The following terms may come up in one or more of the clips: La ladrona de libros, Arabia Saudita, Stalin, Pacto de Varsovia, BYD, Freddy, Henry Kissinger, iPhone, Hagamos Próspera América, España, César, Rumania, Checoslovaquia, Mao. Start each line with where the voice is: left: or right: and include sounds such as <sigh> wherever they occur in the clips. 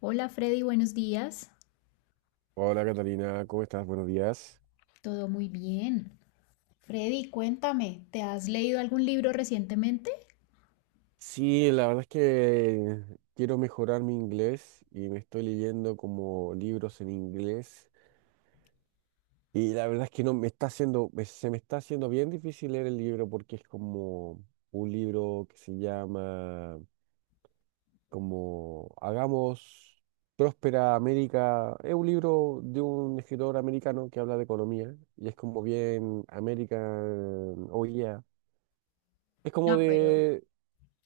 left: Hola Freddy, buenos días.
right: Hola Catalina, ¿cómo estás? Buenos días.
left: Todo muy bien. Freddy, cuéntame, ¿te has leído algún libro recientemente?
right: Sí, la verdad es que quiero mejorar mi inglés y me estoy leyendo como libros en inglés y la verdad es que no me está haciendo, se me está haciendo bien difícil leer el libro porque es como un libro que se llama como Hagamos Próspera América. Es un libro de un escritor americano que habla de economía y es como bien American, oh yeah. Es como
left: No, pero
right: de...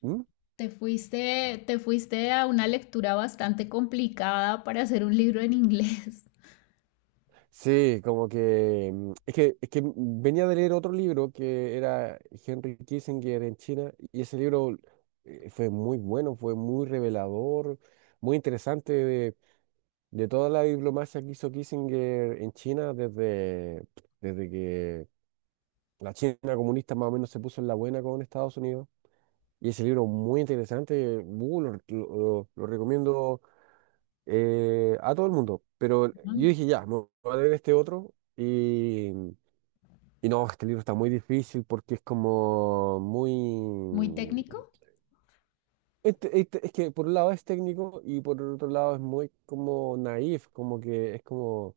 right: ¿Mm?
left: te fuiste, te fuiste a una lectura bastante complicada para hacer un libro en inglés.
right: Sí, como que es que venía de leer otro libro que era Henry Kissinger en China y ese libro fue muy bueno, fue muy revelador, muy interesante de toda la diplomacia que hizo Kissinger en China desde que la China comunista más o menos se puso en la buena con Estados Unidos y ese libro muy interesante, lo recomiendo a todo el mundo. Pero
left: <laughs>
right: yo
left: mm,
right: dije ya, me voy a leer este otro y no, este libro está muy difícil porque es como
left: muy
right: muy...
left: técnico.
right: es que por un lado es técnico y por otro lado es muy como naif, como que es como,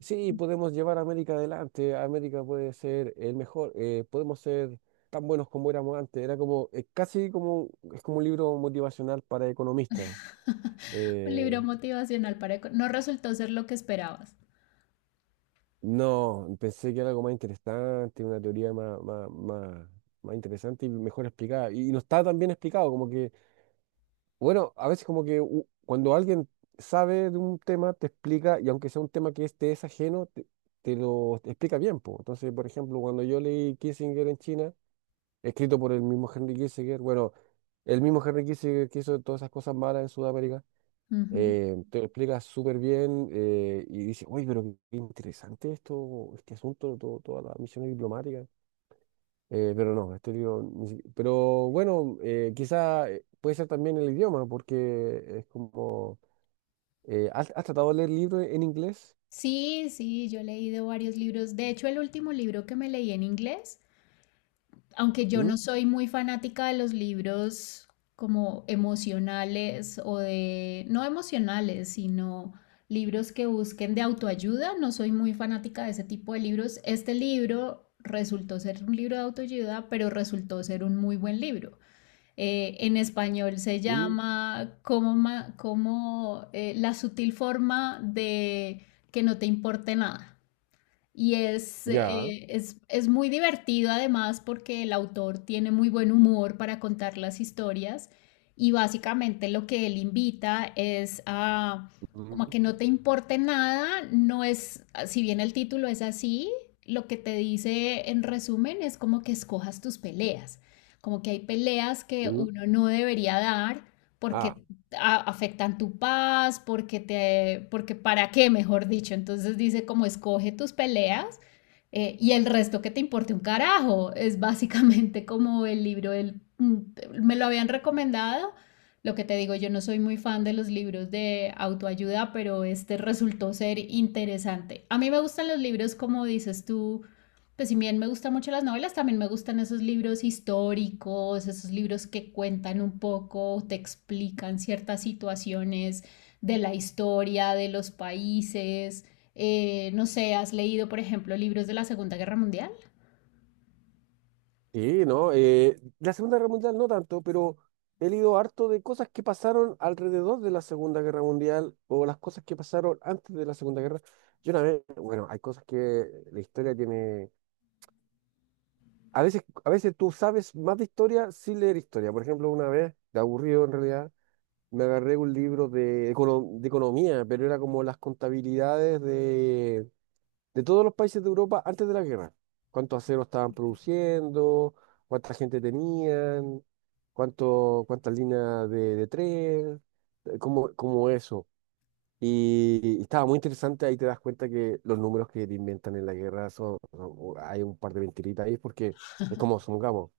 right: sí, podemos llevar a América adelante, América puede ser el mejor, podemos ser tan buenos como éramos antes. Era como, es casi como, es como un libro motivacional para economistas.
left: <laughs> Un libro
right: Eh,
left: motivacional para... No resultó ser lo que esperabas.
right: no, pensé que era algo más interesante, una teoría más interesante y mejor explicada. Y no está tan bien explicado, como que... Bueno, a veces como que cuando alguien sabe de un tema, te explica, y aunque sea un tema que es, te es ajeno, te explica bien, po. Entonces, por ejemplo, cuando yo leí Kissinger en China, escrito por el mismo Henry Kissinger, bueno, el mismo Henry Kissinger que hizo todas esas cosas malas en Sudamérica,
left: Ujú.
right: te lo explica súper bien y dice, uy pero qué interesante esto, este asunto, toda la misión diplomática. Pero no, este libro. Ni si- Pero bueno, quizá puede ser también el idioma, porque es como. ¿Has tratado de leer libros en inglés?
left: Sí, yo he leído varios libros. De hecho, el último libro que me leí en inglés, aunque yo no
right: ¿Mm?
left: soy muy fanática de los libros como emocionales o de, no emocionales, sino libros que busquen de autoayuda, no soy muy fanática de ese tipo de libros. Este libro resultó ser un libro de autoayuda, pero resultó ser un muy buen libro. En español se
right: Mm.
left: llama como, como, la sutil forma de que no te importe nada. Y
right: Ya.
left: es muy divertido además porque el autor tiene muy buen humor para contar las historias, y básicamente lo que él invita es a como a
right: Mm.
left: que no te importe nada. No es, si bien el título es así, lo que te dice en resumen es como que escojas tus peleas, como que hay peleas que
right: Mm.
left: uno no debería dar
right: Ah,
left: porque afectan tu paz, porque te, porque para qué, mejor dicho. Entonces dice como escoge tus peleas, y el resto que te importe un carajo. Es básicamente como el libro del, mm, me lo habían recomendado. Lo que te digo, yo no soy muy fan de los libros de autoayuda, pero este resultó ser interesante. A mí me gustan los libros, como dices tú. Pues si bien me gustan mucho las novelas, también me gustan esos libros históricos, esos libros que cuentan un poco, te explican ciertas situaciones de la historia, de los países. No sé, ¿has leído, por ejemplo, libros de la Segunda Guerra Mundial?
right: sí, ¿no? La Segunda Guerra Mundial no tanto, pero he leído harto de cosas que pasaron alrededor de la Segunda Guerra Mundial o las cosas que pasaron antes de la Segunda Guerra. Yo una vez, bueno, hay cosas que la historia tiene. A veces tú sabes más de historia sin leer historia. Por ejemplo, una vez, de aburrido en realidad, me agarré un libro de economía, pero era como las contabilidades de todos los países de Europa antes de la guerra. Cuántos aceros estaban produciendo, cuánta gente tenían, cuántas líneas de tren, como, eso. Y estaba muy interesante, ahí te das cuenta que los números que te inventan en la guerra hay un par de mentiritas ahí porque es como, supongamos.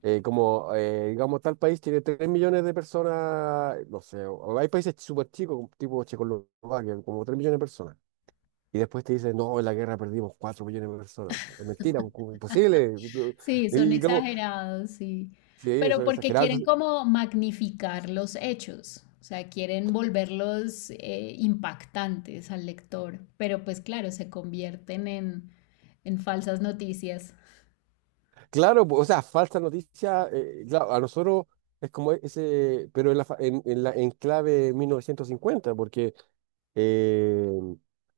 right: Como, digamos, tal país tiene 3 millones de personas, no sé, hay países súper chicos, tipo Checoslovaquia, como 3 millones de personas. Y después te dicen, no, en la guerra perdimos 4 millones de personas. Es mentira, pues, como imposible.
left: Sí, son
right: Y como,
left: exagerados, sí.
right: sí,
left: Pero
right: son
left: porque
right: exagerados.
left: quieren
right: Entonces,
left: como magnificar los hechos, o sea, quieren volverlos, impactantes al lector, pero pues claro, se convierten en falsas noticias.
right: claro, pues, o sea, falsa noticia, claro, a nosotros es como ese, pero en la enclave 1950, porque Eh,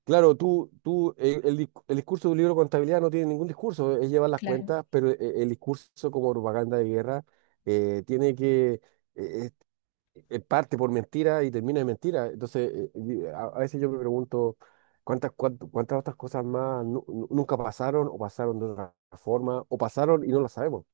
right: claro, tú, el discurso de un libro de contabilidad no tiene ningún discurso, es llevar las
left: Claro,
right: cuentas, pero el discurso como propaganda de guerra tiene que, eh, es- parte por mentira y termina en mentira. Entonces, a veces yo me pregunto cuántas otras cosas más nunca pasaron o pasaron de otra forma o pasaron y no las sabemos.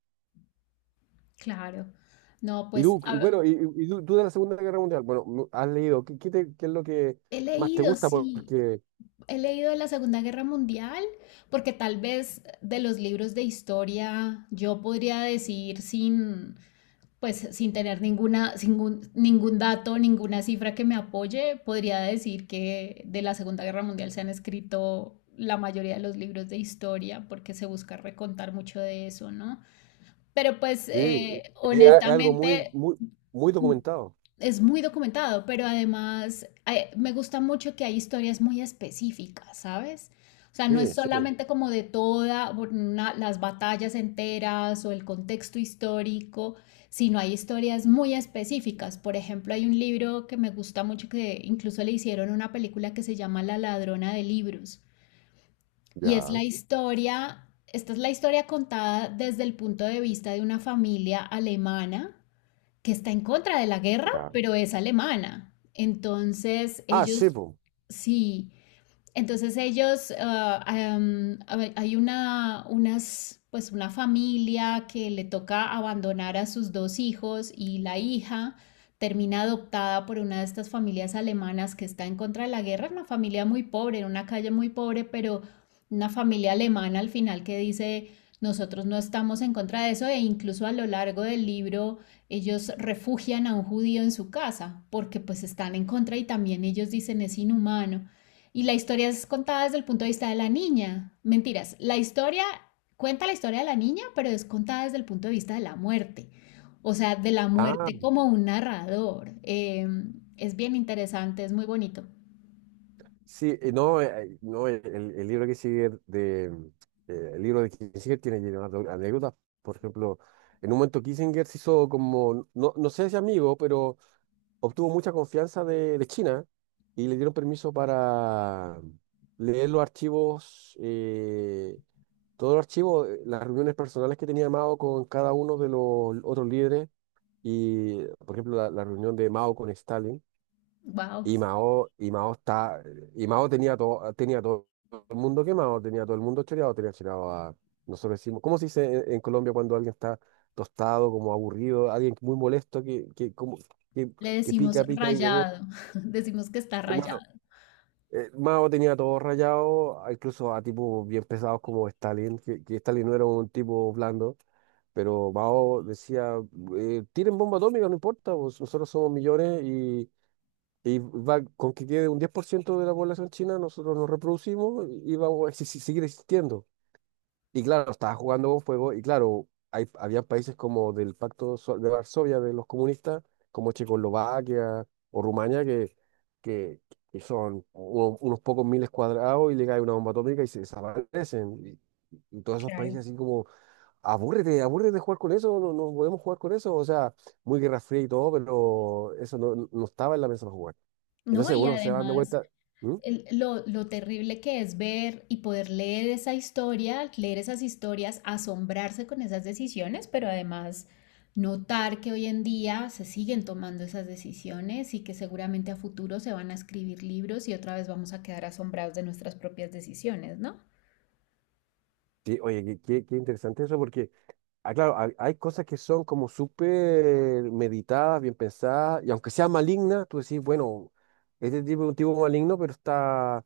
left: claro. No,
right: Y
left: pues
right: tú,
left: a ver,
right: bueno, y tú de la Segunda Guerra Mundial, bueno, has leído, ¿qué es lo que
left: he
right: más te
left: leído,
right: gusta?
left: sí,
right: Porque
left: he leído de la Segunda Guerra Mundial, porque tal vez de los libros de historia yo podría decir sin, pues sin tener ninguna, sin ningún dato, ninguna cifra que me apoye, podría decir que de la Segunda Guerra Mundial se han escrito la mayoría de los libros de historia porque se busca recontar mucho de eso, ¿no? Pero pues,
right: sí, es es algo muy,
left: honestamente
right: muy, muy documentado.
left: es muy documentado, pero además, me gusta mucho que hay historias muy específicas, ¿sabes? O sea, no es
right: Sí, sí,
left: solamente como de todas las batallas enteras o el contexto histórico, sino hay historias muy específicas. Por ejemplo, hay un libro que me gusta mucho que incluso le hicieron una película que se llama La ladrona de libros. Y es la
right: ya,
left: historia, esta es la historia contada desde el punto de vista de una familia alemana que está en contra de la guerra,
right: ya.
left: pero es alemana. Entonces,
right: Ah, sí,
left: ellos
right: pues.
left: sí, entonces ellos, ah, hay una, unas, pues una familia que le toca abandonar a sus dos hijos, y la hija termina adoptada por una de estas familias alemanas que está en contra de la guerra, una familia muy pobre, en una calle muy pobre, pero una familia alemana al final que dice, nosotros no estamos en contra de eso, e incluso a lo largo del libro ellos refugian a un judío en su casa porque pues están en contra y también ellos dicen es inhumano. Y la historia es contada desde el punto de vista de la niña. Mentiras, la historia cuenta la historia de la niña, pero es contada desde el punto de vista de la muerte. O sea, de la
right: Ah,
left: muerte como un narrador. Es bien interesante, es muy bonito.
right: sí, no el libro que sigue de el libro de Kissinger tiene llenas de anécdotas. Por ejemplo, en un momento Kissinger se hizo como, no, no sé si amigo, pero obtuvo mucha confianza de China y le dieron permiso para leer los archivos todo el archivo, las reuniones personales que tenía Mao con cada uno de los otros líderes y, por ejemplo, la reunión de Mao con Stalin.
left: Wow.
right: Y Mao tenía todo el mundo quemado, tenía todo el mundo choreado, tenía choreado a, nosotros decimos, ¿cómo se dice en Colombia cuando alguien está tostado, como aburrido, alguien muy molesto como, que,
left: Le
right: que
left: decimos
right: pica, pica y yogur?
left: rayado, <laughs> decimos que está
right: Bueno,
left: rayado.
right: Mao tenía todo rayado, incluso a tipos bien pesados como Stalin, que Stalin no era un tipo blando, pero Mao decía, tiren bomba atómica, no importa, pues, nosotros somos millones y, va, con que quede un 10% de la población china, nosotros nos reproducimos y vamos a seguir existiendo. Y claro, estaba jugando con fuego y claro, había países como del Pacto de Varsovia de los comunistas, como Checoslovaquia o Rumania, que, que son unos pocos miles cuadrados y le cae una bomba atómica y se desaparecen. Y todos esos
left: Claro.
right: países así como, abúrrete, abúrrete de jugar con eso, no, no podemos jugar con eso. O sea, muy Guerra Fría y todo, pero eso no estaba en la mesa para jugar.
left: No,
right: Entonces
left: y
right: uno se va dando
left: además,
right: vuelta. ¿Mm?
left: lo terrible que es ver y poder leer esa historia, leer esas historias, asombrarse con esas decisiones, pero además notar que hoy en día se siguen tomando esas decisiones y que seguramente a futuro se van a escribir libros y otra vez vamos a quedar asombrados de nuestras propias decisiones, ¿no?
right: Sí, oye, qué interesante eso, porque ah, claro, hay cosas que son como súper meditadas, bien pensadas, y aunque sea maligna, tú decís, bueno, este tipo es un tipo maligno, pero está,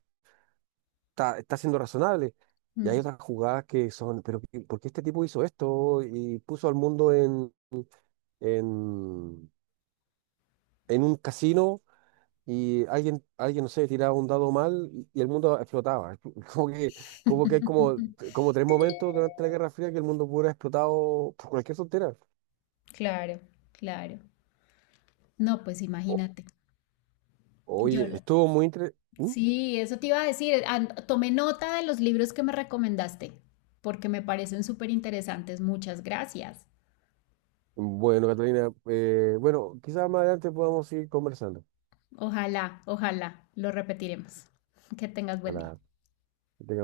right: está, está siendo razonable. Y hay
left: Mm,
right: otras jugadas que son, pero ¿por qué este tipo hizo esto? Y puso al mundo en, en un casino y alguien, no sé, tiraba un dado mal y el mundo explotaba. <laughs> Como que, como que hay como tres momentos durante la Guerra Fría que el mundo hubiera explotado por cualquier tontera.
left: claro, claro. No, pues imagínate. Yo
right: Oye,
left: no.
right: estuvo muy interesante.
left: Sí, eso te iba a decir. Tomé nota de los libros que me recomendaste, porque me parecen súper interesantes. Muchas gracias.
right: Bueno, Catalina, bueno, quizás más adelante podamos seguir conversando.
left: Ojalá, ojalá, lo repetiremos. Que tengas buen día.
right: Ojalá que tengamos